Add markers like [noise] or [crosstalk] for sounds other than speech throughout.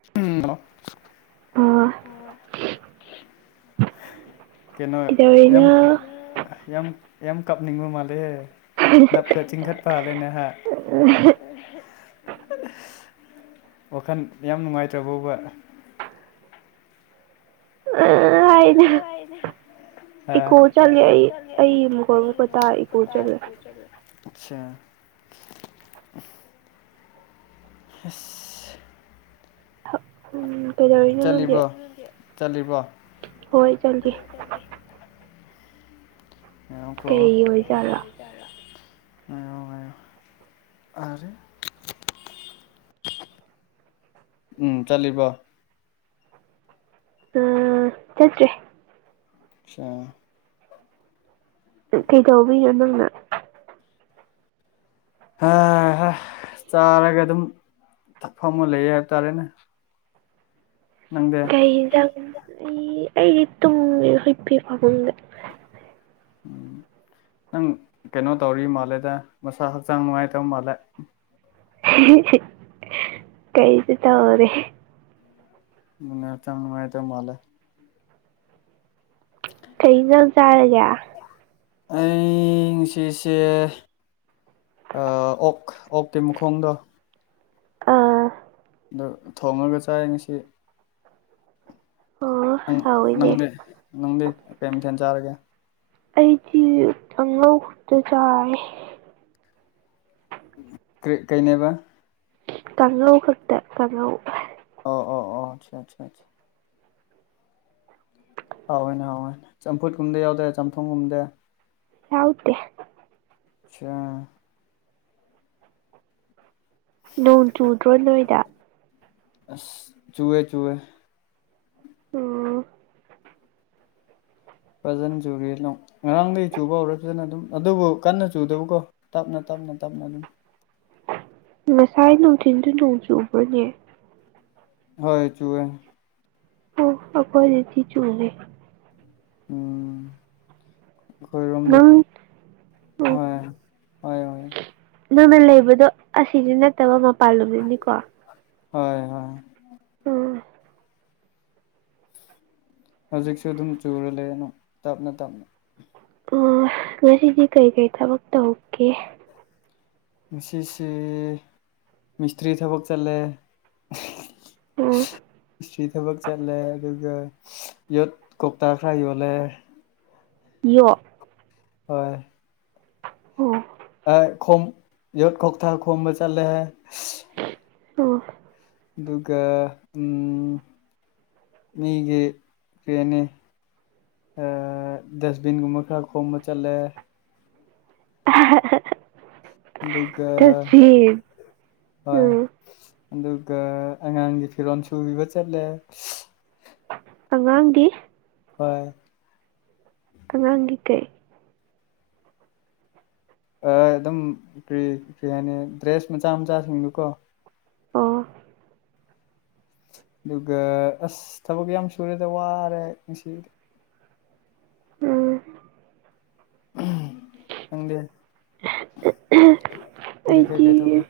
[unintelligible] [unintelligible] ꯀꯩꯅꯣ ꯌꯥꯝ ꯀꯩꯗꯧꯔꯤꯅꯣ ꯌꯥꯝ ꯌꯥꯝ ꯀꯥꯞꯅꯤꯡꯕ ꯃꯥꯜꯂꯦ ꯅꯞꯀ ꯆꯤꯡꯈꯠꯄ ꯍꯥꯜꯂꯦ ꯅꯍꯥꯛ ꯋꯥꯈꯟ ꯌꯥꯝ ꯅꯨꯡꯉꯥꯏꯇ꯭ꯔꯥꯕꯣꯕ [unintelligible] [unintelligible] [unintelligible] ꯑꯥ ꯏꯀꯣ ꯆꯠꯂꯦ ꯏꯀꯣ ꯑꯩ ꯆꯠꯂꯦ ꯑꯩ ꯃꯈꯣꯜ ꯃꯈꯨꯠ ꯑꯩꯅ ꯇꯥ ꯏꯀꯣ ꯀꯧꯕꯒꯥ ꯇꯥꯏ ꯏꯀꯣ ꯆꯠꯂꯦ ꯑꯠꯁꯥ ꯍꯁ ꯀꯩꯗꯧꯔꯤꯅꯣ ꯅꯪꯗꯤ ꯆꯠꯂꯤꯕ꯭ꯔꯣ ꯆꯠꯂꯤꯕ꯭ꯔꯣ ꯍꯣꯏ ꯆꯪꯒꯦ ꯀꯩ ꯑꯣꯏꯖꯥꯠꯂꯥ [unintelligible] ꯉꯥꯏꯌꯣ ꯉꯥꯏꯌꯣ ꯑꯔꯦ ꯎꯝ ꯆꯠꯂꯤꯕꯣ ꯑꯥ ꯆꯠꯇ꯭ꯔꯦ [unintelligible] ꯀꯩꯗꯧꯕꯤꯅꯣ ꯅꯪꯅ ꯍꯥ ꯍꯥ ꯆꯥꯔꯒ ꯑꯗꯨꯝ ꯊꯛꯐꯝ ꯑꯃ ꯂꯩꯌꯦ ꯍꯥꯏꯕ ꯇꯥꯔꯦꯅꯦ ꯅꯪꯗꯤ ꯀꯩ ꯍꯤꯟꯖꯥꯡ ꯑꯩ ꯑꯩꯗꯤ ꯇꯨꯝꯃꯦꯗ ꯍꯨꯏꯄꯤ ꯐꯥꯃꯨꯡꯗ ꯎꯝ ꯅꯪ ꯀꯩꯅꯣ ꯇꯧꯔꯤ ꯃꯥꯜꯂꯦꯗ ꯃꯁꯥ ꯍꯛꯆꯥꯡ ꯅꯨꯡꯉꯥꯏꯇꯕ ꯃꯥꯜꯂꯦ ꯀꯩꯁꯨ ꯇꯧꯗꯦ ꯃꯪꯉꯥ ꯍꯛꯆꯥꯡ ꯅꯨꯉꯥꯏꯇ ꯃꯥꯂꯦ ꯀꯩ ꯖꯥꯡ ꯆꯥꯔꯒꯦ ꯑꯩ ꯉꯁꯤꯁꯦ ꯑꯥ ꯑꯣꯛ ꯑꯣꯛꯀꯤ ꯃꯈꯣꯡꯗꯣ ꯑꯥ ꯗꯨ ꯊꯣꯡꯉꯒ ꯆꯥꯏ ꯉꯁꯤ ꯑꯣ ꯅꯪ ꯍꯥꯎꯋꯤꯅꯦ ꯅꯪꯗꯤ ꯅꯪꯗꯤ ꯀꯩ ꯃꯊꯦꯟ ꯆꯥꯔꯒꯦ ꯑꯩꯗꯤ ꯑꯉꯧ ꯈꯨꯠꯇꯣ ꯆꯥꯏꯌꯦ ꯀ꯭ꯔꯤ ꯀꯩꯅꯦꯕ ꯇꯥꯡꯂꯧ ꯈꯛꯇꯦ ꯇꯥꯡꯉꯧ ꯑꯣ ꯑꯣ ꯑꯣ ꯆꯥ ꯆꯥ ꯆꯥ ꯍꯥꯎꯏꯅꯦ ꯍꯥꯎꯏꯅꯦ ꯆꯝꯐꯨꯠ ꯀꯨꯝꯕꯗꯤ ꯌꯥꯎꯗ꯭ꯔꯦ ꯆꯝꯊꯣꯡꯒꯨꯝꯗꯦ ꯌꯥꯎꯗꯦ ꯁꯦ ꯅꯣꯡ ꯆꯨꯗ꯭ꯔꯣ ꯅꯣꯏꯗ ꯑꯁ ꯆꯨꯋꯦ ꯆꯨꯋꯦ ꯑꯣ ꯐꯖꯅ ꯆꯨꯔꯤ ꯅꯣꯡ ꯉꯔꯥꯡꯗꯩ ꯆꯨꯕ ꯍꯧꯔꯛꯈ꯭ꯔꯦꯅ ꯑꯗꯨꯝ ꯑꯗꯨꯕꯨ ꯀꯟꯅ ꯆꯨꯗꯕꯀꯣ ꯇꯞꯅ ꯇꯞꯅ ꯇꯞꯅ ꯑꯗꯨꯝ ꯉꯁꯥꯏ ꯅꯨꯡꯊꯤꯟꯁꯨ ꯅꯣꯡ ꯆꯨꯕ꯭ꯔꯅꯦ ꯍꯣꯏ ꯆꯨꯋꯦ ꯑꯣ ꯑꯈꯣꯏꯗꯤ ꯊꯤꯆꯨꯅꯦ ꯎꯝ ꯑꯩꯈꯣꯏꯔꯣꯝꯗ ꯅꯪ ꯎꯝ ꯍꯣꯏ ꯍꯣꯏ ꯍꯣꯏ ꯅꯪꯅ ꯂꯩꯕꯗꯣ ꯑꯁꯤꯗꯤ ꯅꯠꯇꯕ ꯃꯄꯥꯟꯂꯣꯝꯗꯅꯤꯀꯣ ꯍꯣꯏ ꯍꯣꯏ ꯑ ꯍꯧꯖꯤꯛꯁꯨ ꯑꯗꯨꯝ ꯆꯨꯔ ꯂꯩꯔ ꯅꯣꯡ ꯇꯞꯅ ꯇꯞꯅ ꯑ ꯉꯁꯤꯗꯤ ꯀꯩꯩꯀꯩ ꯊꯕꯛ ꯇꯧꯒꯦ ꯉꯁꯤꯁꯤ ꯃꯤꯁꯇ꯭ꯔꯤ ꯊꯕꯛ ꯆꯠꯂꯦ [unintelligible] ꯎꯝ [unintelligible] ꯁ꯭ꯔꯤ ꯊꯕꯛ ꯆꯠꯂꯦ ꯑꯗꯨ ꯒ ꯌꯣꯠ ꯀꯧꯇꯥ ꯈꯔ ꯌꯣꯜꯂꯦ ꯌꯣ ꯍꯣꯏ ꯑꯣ ꯑ ꯈꯣꯝ ꯌꯣꯠ ꯀꯧꯇꯥ ꯈꯣꯝꯕ ꯆꯠꯂꯦ [unintelligible] ꯑꯣ ꯑꯗꯨꯒ ꯎꯝ ꯃꯤꯒꯤ ꯄꯦꯅꯤ ꯑ ꯗꯁꯕꯤꯟꯒꯨꯝꯕ ꯈꯔ ꯈꯣꯝꯕ ꯆꯠꯂꯦ [unintelligible] ꯑꯗꯨꯒ ꯗꯁꯕꯤꯟ ꯍꯣꯏ ꯎꯝ ꯑꯗꯨꯒ ꯑꯉꯥꯡꯒꯤ ꯐꯤꯔꯣꯜ ꯁꯨꯕꯤꯕ ꯆꯠꯂꯦ ꯑꯉꯥꯡꯒꯤ ꯍꯣꯏ ꯑꯉꯥꯡꯒꯤ ꯀꯩ ꯑ ꯑꯗꯨꯝ ꯀ꯭ꯔꯤ ꯀꯩ꯭ꯔꯤ ꯍꯥꯏꯅꯤ ꯗ꯭ꯔꯦꯁ ꯃꯆꯥ ꯃꯆꯥꯁꯤꯡꯗꯨ ꯀꯣ ꯑꯣ ꯑꯗꯨꯒ ꯑꯁ ꯊꯕꯛ ꯌꯥꯝ ꯁꯨꯔꯦꯗ ꯋꯥꯔꯦ ꯑꯩ ꯉꯁꯤꯗꯤ ꯎꯝ [unintelligible] ꯅꯪꯗꯤ ꯅꯪꯗꯤ ꯀꯩꯀꯩ ꯇꯧꯒꯦ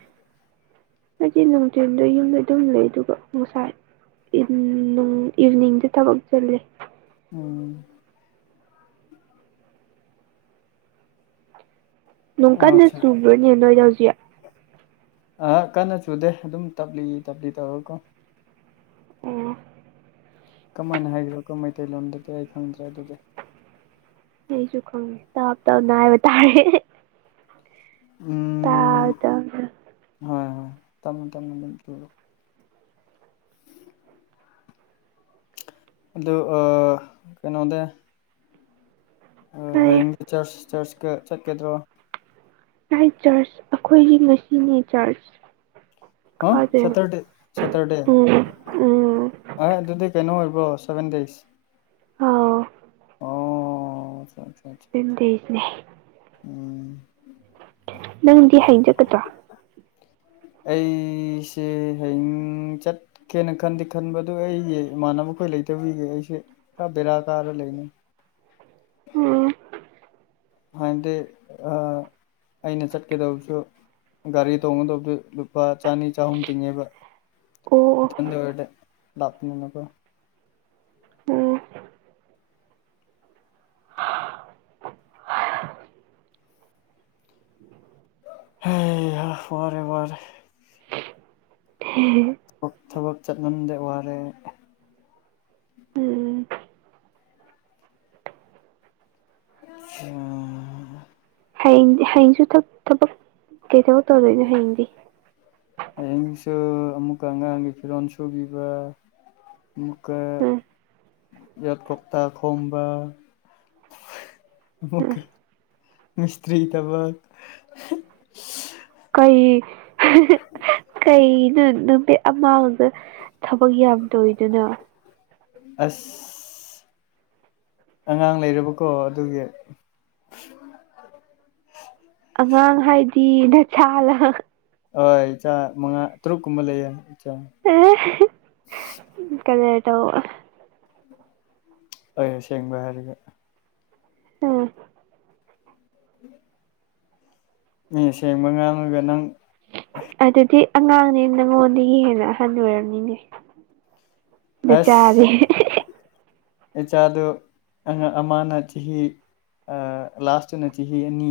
ꯍꯥꯏꯗꯤ ꯅꯨꯡꯊꯦꯟꯗ ꯌꯨꯝꯗ ꯑꯗꯨꯝ ꯂꯩ ꯑꯗꯨꯒ ꯉꯁꯥꯏ ꯏꯚꯅꯤꯡꯁꯦ ꯊꯕꯛ ꯆꯜꯂꯦ ꯎꯝ ꯅꯨꯡ ꯀꯟꯅ ꯑꯠꯆꯥ ꯆꯨꯕ꯭ꯔꯅꯦ ꯅꯣꯏꯗ ꯍꯧꯖꯤꯛ ꯑ ꯀꯟꯅ ꯆꯨꯗꯦ ꯑꯗꯨꯝ ꯇꯞꯂꯤ ꯇꯞꯂꯤ ꯇꯧꯔꯀꯣ ꯑꯣ ꯀꯃꯥꯏꯅ ꯍꯥꯏꯈ꯭ꯔꯣꯀꯣ ꯃꯩꯇꯩꯂꯣꯟꯗꯗꯤ ꯑꯩ ꯈꯪꯗ꯭ꯔꯦ ꯑꯗꯨꯗꯤ ꯑꯩꯁꯨ ꯈꯪꯉꯦ ꯇꯞ ꯇꯞꯅ ꯍꯥꯏꯕ ꯇꯥꯔꯦ ꯇ ꯎꯝ ꯑꯗꯨ ꯍꯣꯏ ꯍꯣꯏ ꯇꯝꯃꯃꯦꯣ ꯇꯝꯃꯣ ꯑꯗꯨꯝ ꯇꯔꯛꯑꯣ ꯑꯗꯨꯗ ꯀꯩꯅꯣꯗ ꯀꯔꯤ ꯍꯌꯦꯡꯁ ꯆꯔꯆ ꯆꯔꯆꯀ ꯆꯠꯀꯗ꯭ꯔꯣ ꯥꯏ ꯆꯔꯆ ꯑꯩꯈꯣꯏꯒꯤ ꯃꯁꯤꯅꯤ ꯆꯔꯆ ꯍ ꯀꯥꯗꯣꯏꯕ ꯁꯇꯔꯗꯦ ꯁꯇꯔꯗꯦ ꯎꯝ ꯎꯝ ꯍꯣꯏ ꯑꯗꯨꯗꯤ ꯀꯩꯅꯣ ꯑꯣꯏꯕ꯭ꯔꯣ ꯁꯚꯦꯟ ꯗꯦꯖ ꯑꯥꯎ ꯑꯣ ꯑꯗꯨꯤꯟꯗꯁꯅꯦ [inaudible] ꯅꯪꯗꯤ ꯍꯥꯏꯡꯖꯀꯗ꯭ꯔꯣ ꯑꯩꯁꯦ ꯍꯌꯦꯡ ꯆꯠ ꯀꯦꯅ ꯈꯟꯗꯤꯦ ꯈꯟꯕꯗꯨ ꯑꯩꯒꯤ ꯏꯃꯥꯟꯅꯕꯈꯣꯏ ꯂꯩꯇꯕꯤꯒꯦ ꯑꯩꯁꯦ ꯈꯔ ꯕꯦꯔꯥ ꯀꯥꯔ ꯂꯩꯅꯤꯩ ꯑꯣꯝ ꯍꯥꯟꯅꯗꯤ ꯑꯩꯅ ꯆꯠꯀꯗꯕꯁꯨ ꯒꯥꯔꯤ ꯇꯣꯡꯒꯗꯕꯗꯨ ꯂꯨꯄꯥ ꯆꯅꯤ ꯆꯍꯨꯝ ꯇꯤꯡꯉꯦꯕ ꯑꯣ ꯏꯊꯟꯗ ꯑꯣꯏꯔꯗ ꯂꯥꯛꯄꯅꯤꯅꯀꯣ ꯑꯣꯝ ꯍ ꯋꯥꯔꯦ ꯋꯥꯔꯦ ꯎꯝ ꯊꯕꯛ ꯆꯠꯂꯝꯗꯦ ꯋꯥꯔꯦ ꯎꯝ ꯎꯝ ꯍꯌꯦꯡ ꯍꯌꯦꯡꯁꯨ ꯊꯕꯛ ꯀꯩ ꯊꯕꯛ ꯇꯧꯗꯣꯏꯅꯣ ꯍꯌꯦꯡꯗꯤ ꯍꯌꯦꯡꯁꯨ ꯑꯃꯨꯛꯀ ꯑꯉꯥꯡꯒꯤ ꯐꯤꯔꯣꯜ ꯁꯨꯕꯤꯕ ꯑꯃꯨꯒ ꯎꯝ ꯌꯠ ꯀꯣꯛꯇꯥ ꯈꯣꯝꯕꯥ ꯃ ꯎꯝ ꯃꯤꯁꯇ꯭ꯔꯤ ꯇꯕꯛ ꯀꯩ ꯀꯩꯅꯣ ꯅꯨꯃꯤꯠ ꯑꯃꯥꯡꯗ ꯊꯕꯛ ꯌꯥꯝꯗꯣꯏꯔꯤꯗꯨꯅ ꯑꯁ ꯑꯉꯥꯡ ꯂꯩꯔꯕꯀꯣ ꯑꯗꯨꯒꯤ ꯎ ꯑꯉꯥꯡ ꯍꯥꯏꯗꯤ ꯅꯁꯥꯂ ꯍ ꯏ ꯃꯉ ꯇꯔꯨꯛ ꯀꯨꯃ ꯂꯩ ꯏ ꯀꯜꯂꯤꯦꯇ ꯑ ꯁꯦꯡꯕ ꯍꯥꯏꯔꯒ ꯑ ꯎꯝ ꯃꯤ ꯁꯦꯡꯕ ꯉꯥꯡꯉꯒ ꯅꯪ ꯑꯗꯨꯗꯤ ꯑꯉꯥꯡꯅꯦ ꯅꯪꯉꯣꯟꯗꯒꯤ ꯍꯦꯟꯅꯍꯜꯂ ꯑꯣꯏꯔꯕꯝꯅꯤꯅꯦ ꯑꯁ ꯏꯆꯥꯗꯨ ꯑ ꯑꯃꯅ ꯆꯍꯤ ꯂꯥꯁꯇꯨꯅ ꯆꯍꯤ ꯑꯅꯤ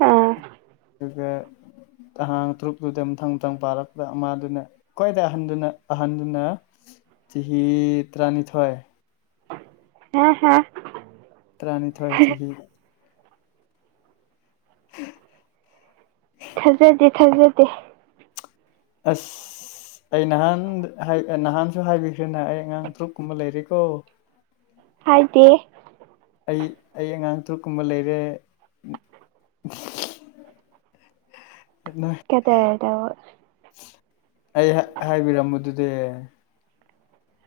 ꯑꯥ [unintelligible] ꯇꯪ ꯄꯥꯔꯛꯄ ꯑꯃꯗꯨꯅ ꯀꯣꯏꯗ ꯑꯍꯟꯗꯨꯅ ꯑꯍꯟꯗꯨꯅ ꯆꯍꯤ ꯇꯔꯥꯅꯤꯊꯣꯏ ꯍ ꯍꯥ ꯇꯔꯥꯅꯤꯊꯣꯏ ꯆꯍꯤ ꯗ [inaudible] ꯊꯥꯖꯗꯦ ꯊꯥꯖꯗꯦ ꯑꯁ ꯑꯁ ꯑꯩ ꯅꯍꯥꯟ ꯅꯍꯥꯟꯁꯨ ꯍꯥꯏꯕꯤꯈ꯭ꯔꯦꯅ ꯑꯩ ꯑꯉꯥꯡ ꯇ꯭ꯔꯨꯛꯀꯨꯝꯕ ꯂꯩꯔꯦꯀꯣ ꯍꯥꯏꯗꯤ ꯑꯩ ꯑꯩ ꯑꯉꯥꯡ ꯇ꯭ꯔꯨꯛꯀꯨꯝꯕ ꯂꯩꯔꯦ [unintelligible] ꯀꯗꯔꯗꯣ ꯑꯩ ꯍꯥꯏꯕꯤꯔꯝꯃꯗꯨꯗꯤ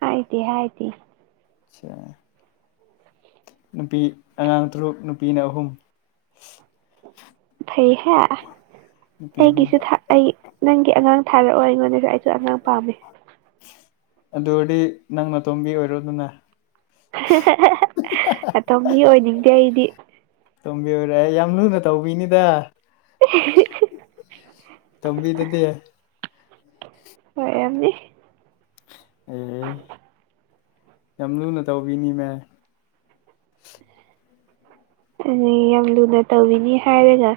ꯍꯥꯏꯗꯦ ꯍꯥꯏꯗꯦ ꯆꯥ ꯅꯨꯄꯤ ꯑꯉꯥꯡ ꯇꯔꯨꯛ ꯅꯨꯄꯤꯅ ꯑꯍꯨꯝ ꯐꯩꯍꯦ ꯑ ꯅꯨꯄꯤ ꯑꯍꯨꯝ ꯑꯩꯒꯤꯁꯨ ꯊꯥ ꯑꯩ ꯅꯪꯒꯤ ꯑꯉꯥꯡ ꯊꯥꯔꯛꯑꯣ ꯑꯩꯉꯣꯟꯗꯁꯨ ꯑꯩꯁꯨ ꯑꯉꯥꯡ ꯄꯥꯝꯃꯤ ꯑꯗꯨ ꯑꯣꯏꯔꯗꯤ ꯅꯪꯅ ꯑꯇꯣꯝꯕꯤ ꯑꯣꯏꯔꯣꯗꯅꯦ ꯑꯇꯣꯝꯕꯤ ꯑꯣꯏꯅꯤꯡꯗꯦ ꯑꯩꯗꯤ ꯇꯣꯝꯕꯤ ꯑꯣꯏꯔ ꯌꯥꯝ ꯂꯨꯅ ꯇꯧꯕꯤꯅꯤꯗ [unintelligible] ꯇꯣꯝꯕꯤꯗꯗꯤ ꯑꯣꯏꯔꯝꯅꯤ ꯑꯦ ꯌꯥꯝ ꯂꯨꯅ ꯇꯧꯕꯤꯅꯤꯗ ꯑꯗꯤ ꯌꯥꯝ ꯂꯨꯅ ꯇꯧꯕꯤꯅꯤ ꯍꯥꯏꯔꯒ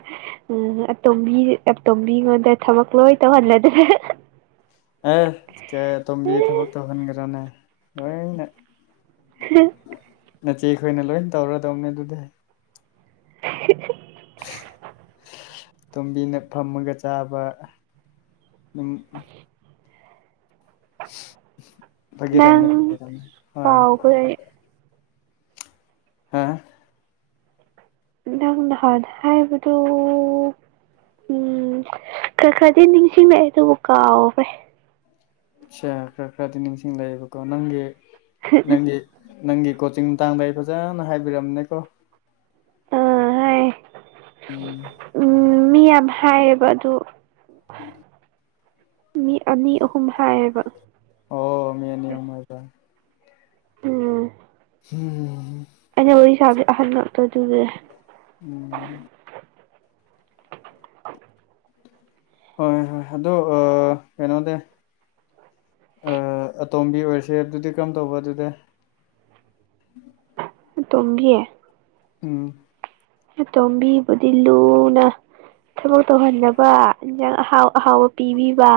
ꯎꯝ ꯑꯇꯣꯝꯕꯤ ꯑꯇꯣꯝꯕꯤꯉꯣꯟꯗ ꯊꯕꯛ ꯂꯣꯏ ꯇꯧꯍꯜꯂꯗꯤ ꯑꯦ ꯀꯦ ꯑꯇꯣꯝꯕꯤ ꯊꯕꯛ ꯇꯧꯍꯟꯒꯦꯔꯅꯦ ꯂꯣꯏꯅ [inaudible] ꯅꯆꯦꯈꯣꯏꯅ ꯂꯣꯏꯅ ꯇꯧꯔꯗꯧꯅꯦ ꯑꯗꯨꯗꯤ ꯇꯣꯝꯕꯤꯅ ꯐꯝꯃꯒ ꯆꯥꯕ ꯑꯗꯨꯝ ꯐꯒꯤ ꯅꯪ ꯇꯧꯅꯤ ꯐꯒꯤ ꯇꯧꯅꯤ ꯍꯣꯌ ꯀꯥꯎꯈ꯭ꯔꯦ ꯍꯥꯥ ꯅꯪ ꯅꯍꯥꯟ ꯍꯥꯏꯕꯗꯨ ꯎꯝ ꯈꯔ ꯈꯔꯗꯤ ꯅꯤꯡꯁꯤꯡꯂꯛꯑꯦ ꯑꯗꯨꯕꯨ ꯀꯥꯎꯒꯔꯦ ꯑꯆꯥ ꯈꯔ ꯈꯔꯗꯤ ꯅꯤꯡꯁꯤꯡ ꯂꯩꯌꯦꯕꯀꯣ ꯅꯪꯒꯤ ꯅꯪꯒꯤ ꯅꯪꯒꯤ ꯀꯣꯆꯤꯡ ꯃꯇꯥꯡꯗ ꯑꯩ ꯐꯖꯅ ꯍꯥꯏꯕꯤꯔꯝꯅꯦꯀꯣ ꯑꯥ ꯍꯥꯏ ꯎꯝ ꯎꯝ ꯃꯤ ꯌꯥꯝ ꯍꯥꯏꯌꯦꯕ ꯑꯗꯨ ꯃꯤ ꯑꯅꯤ ꯑꯍꯨꯝ ꯍꯥꯏꯌꯦꯕ ꯑꯣ ꯃꯤ ꯑꯅꯤ ꯑꯍꯨꯝ ꯍꯥꯏꯕꯔꯥ ꯎꯝ ꯎꯝ ꯑꯩꯅ ꯋꯥꯔꯤ ꯁꯥꯕꯁꯦ ꯑꯍꯟ ꯉꯥꯛꯇ ꯑꯗꯨꯒꯤ ꯎꯝ ꯍꯣꯏ ꯍꯣꯏ ꯑꯗꯣ ꯀꯩꯅꯣꯗꯦ ꯑꯇꯣꯝꯕꯤ ꯑꯣꯏꯔꯁꯦ ꯑꯗꯨꯗꯤ ꯀꯔꯝ ꯇꯧꯕ ꯑꯗꯨꯗꯤ ꯑꯇꯣꯝꯕꯤ ꯎꯝ ꯇꯣꯝꯕꯤꯕꯨꯗꯤ ꯂꯨꯅ ꯊꯕꯛ ꯇꯧꯍꯟꯗꯕ ꯏꯟꯁꯥꯡ ꯑꯍꯥꯎ ꯑꯍꯥꯎꯕ ꯄꯤꯕꯤꯕ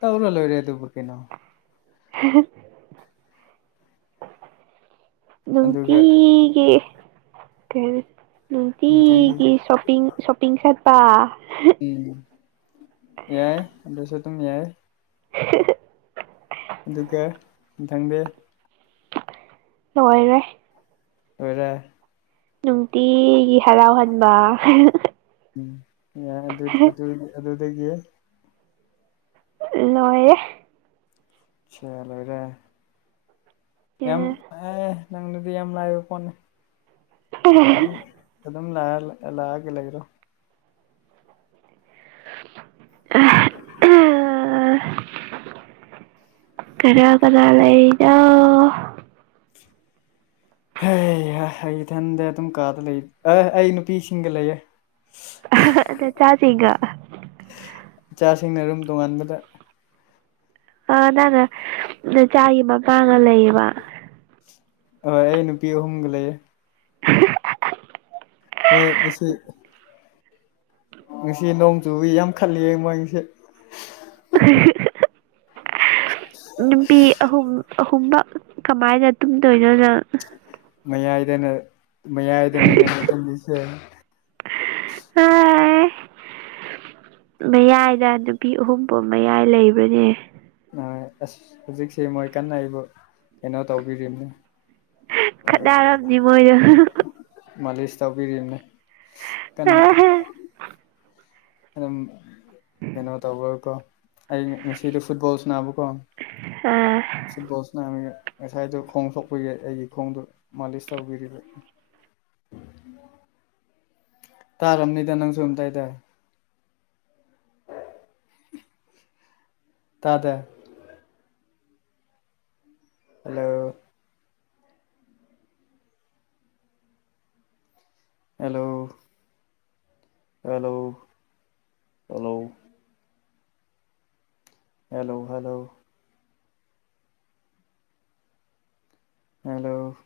ꯇꯧꯔ ꯂꯣꯏꯔꯦ ꯑꯗꯨꯕꯨ ꯀꯩꯅꯣ [inaudible] ꯑꯗꯨꯒ ꯅꯨꯡꯇꯤꯒꯤ ꯀ ꯅꯨꯡꯇꯤꯒꯤ ꯁꯣꯄꯤꯡ ꯁꯣꯄꯤꯡ ꯆꯠ ꯎꯝ ꯌꯥꯏ ꯑꯗꯨꯁꯨ ꯑꯗꯨꯝ ꯌꯥꯏ ꯑꯗꯨꯒ ꯃꯊꯪꯗꯦ ꯂꯣꯏꯔꯦ ꯑꯣꯏꯗ ꯅꯨꯡꯇꯤꯒꯤ ꯍꯔꯥꯎꯍꯟꯕ ꯎꯝ ꯌꯥ ꯑꯗꯨ ꯑꯗꯨꯗꯒꯤ ꯂꯣꯏꯌꯦꯦ ꯦ ꯂꯩꯔꯦ ꯌꯥꯝ ꯑꯦ ꯅꯪꯅꯗꯤ ꯌꯥꯝ ꯂꯥꯏꯕ ꯐꯣꯟꯅꯤ ꯑꯗꯨꯝ ꯂ ꯂꯥꯛꯑꯒ ꯂꯩꯒ꯭ꯔꯣ ꯑ ꯑ ꯀꯔ ꯀꯔ ꯂꯩꯗ ꯍ ꯏꯊꯟꯗ ꯑꯗꯨꯝ ꯀꯥꯗ ꯂꯩ ꯑ ꯑꯩ ꯅꯨꯄꯤꯁꯤꯡꯒ ꯂꯩꯌꯦꯦ ꯆꯥꯖꯒ ꯏꯆꯥꯁꯤꯡꯅ ꯔꯨꯝ ꯇꯣꯉꯥꯟꯕꯗ ꯑꯥ ꯅꯪꯅ ꯆꯆꯥꯒꯤ ꯃꯄꯥꯥꯡꯒ ꯂꯩꯌꯦꯕ ꯍꯣꯏ ꯑꯩ ꯅꯨꯄꯤ ꯑꯍꯨꯝꯒ ꯂꯩꯌꯦ [inaudible] ꯍꯣꯏ ꯃꯁꯤ ꯉꯁꯤ ꯅꯣꯡ ꯆꯨ ꯌꯥꯝ ꯈꯜꯂꯤꯌꯦ ꯃꯥꯡꯁꯦ [inaudible] ꯅꯨꯄꯤ ꯑꯍꯨꯝ ꯑꯍꯨꯝꯕ ꯀꯃꯥꯏꯅ ꯇꯨꯝꯗꯣꯏꯅꯣꯅꯪ ꯃꯌꯥꯏꯗꯅꯦ ꯃꯌꯥꯏꯗꯅꯦꯅꯦ ꯇꯝꯕꯤꯁꯦ ꯑ ꯃꯌꯥꯏꯗ ꯅꯨꯄꯤ ꯑꯍꯨꯝꯐꯥꯎ ꯃꯌꯥꯏ ꯂꯩꯕꯅꯦ ꯑꯁ ꯍꯧꯖꯤꯛꯁꯦ ꯃꯣꯏ ꯀꯟꯅ ꯑꯩꯕꯨ ꯀꯩꯅꯣ ꯇꯧꯕꯤꯔꯤꯕꯅꯤ ꯈꯠꯅꯔꯝꯅꯤ ꯃꯣꯏꯗꯣ ꯃꯥꯂꯁ ꯇꯥꯎꯕꯤꯔꯤꯅꯦ ꯀꯟꯅ ꯑꯗꯨꯝ ꯀꯩꯅꯣ ꯇꯧꯕꯔꯀꯣ ꯑꯩ ꯉꯁꯤꯗ ꯐꯨꯠꯕꯣꯜꯁꯨ ꯅꯥꯅꯕꯀꯣ ꯑꯥ ꯁꯤꯠꯕꯣꯜꯁꯅ ꯉꯁꯥꯏꯗꯨꯣ ꯈꯣꯡ ꯁꯣꯛꯄꯤ ꯌꯥ ꯑꯩꯒꯤ ꯈꯣꯡꯗ ꯃꯥꯂꯤꯁ ꯇꯧꯕꯤꯔꯤꯕ [inaudible] ꯇꯥꯔꯕꯅꯤꯗ ꯅꯪꯁꯨꯣ ꯑꯝꯇ ꯍꯥꯏꯇꯥꯔꯦ ꯇꯥꯗ hello hello hello hello hello hello hello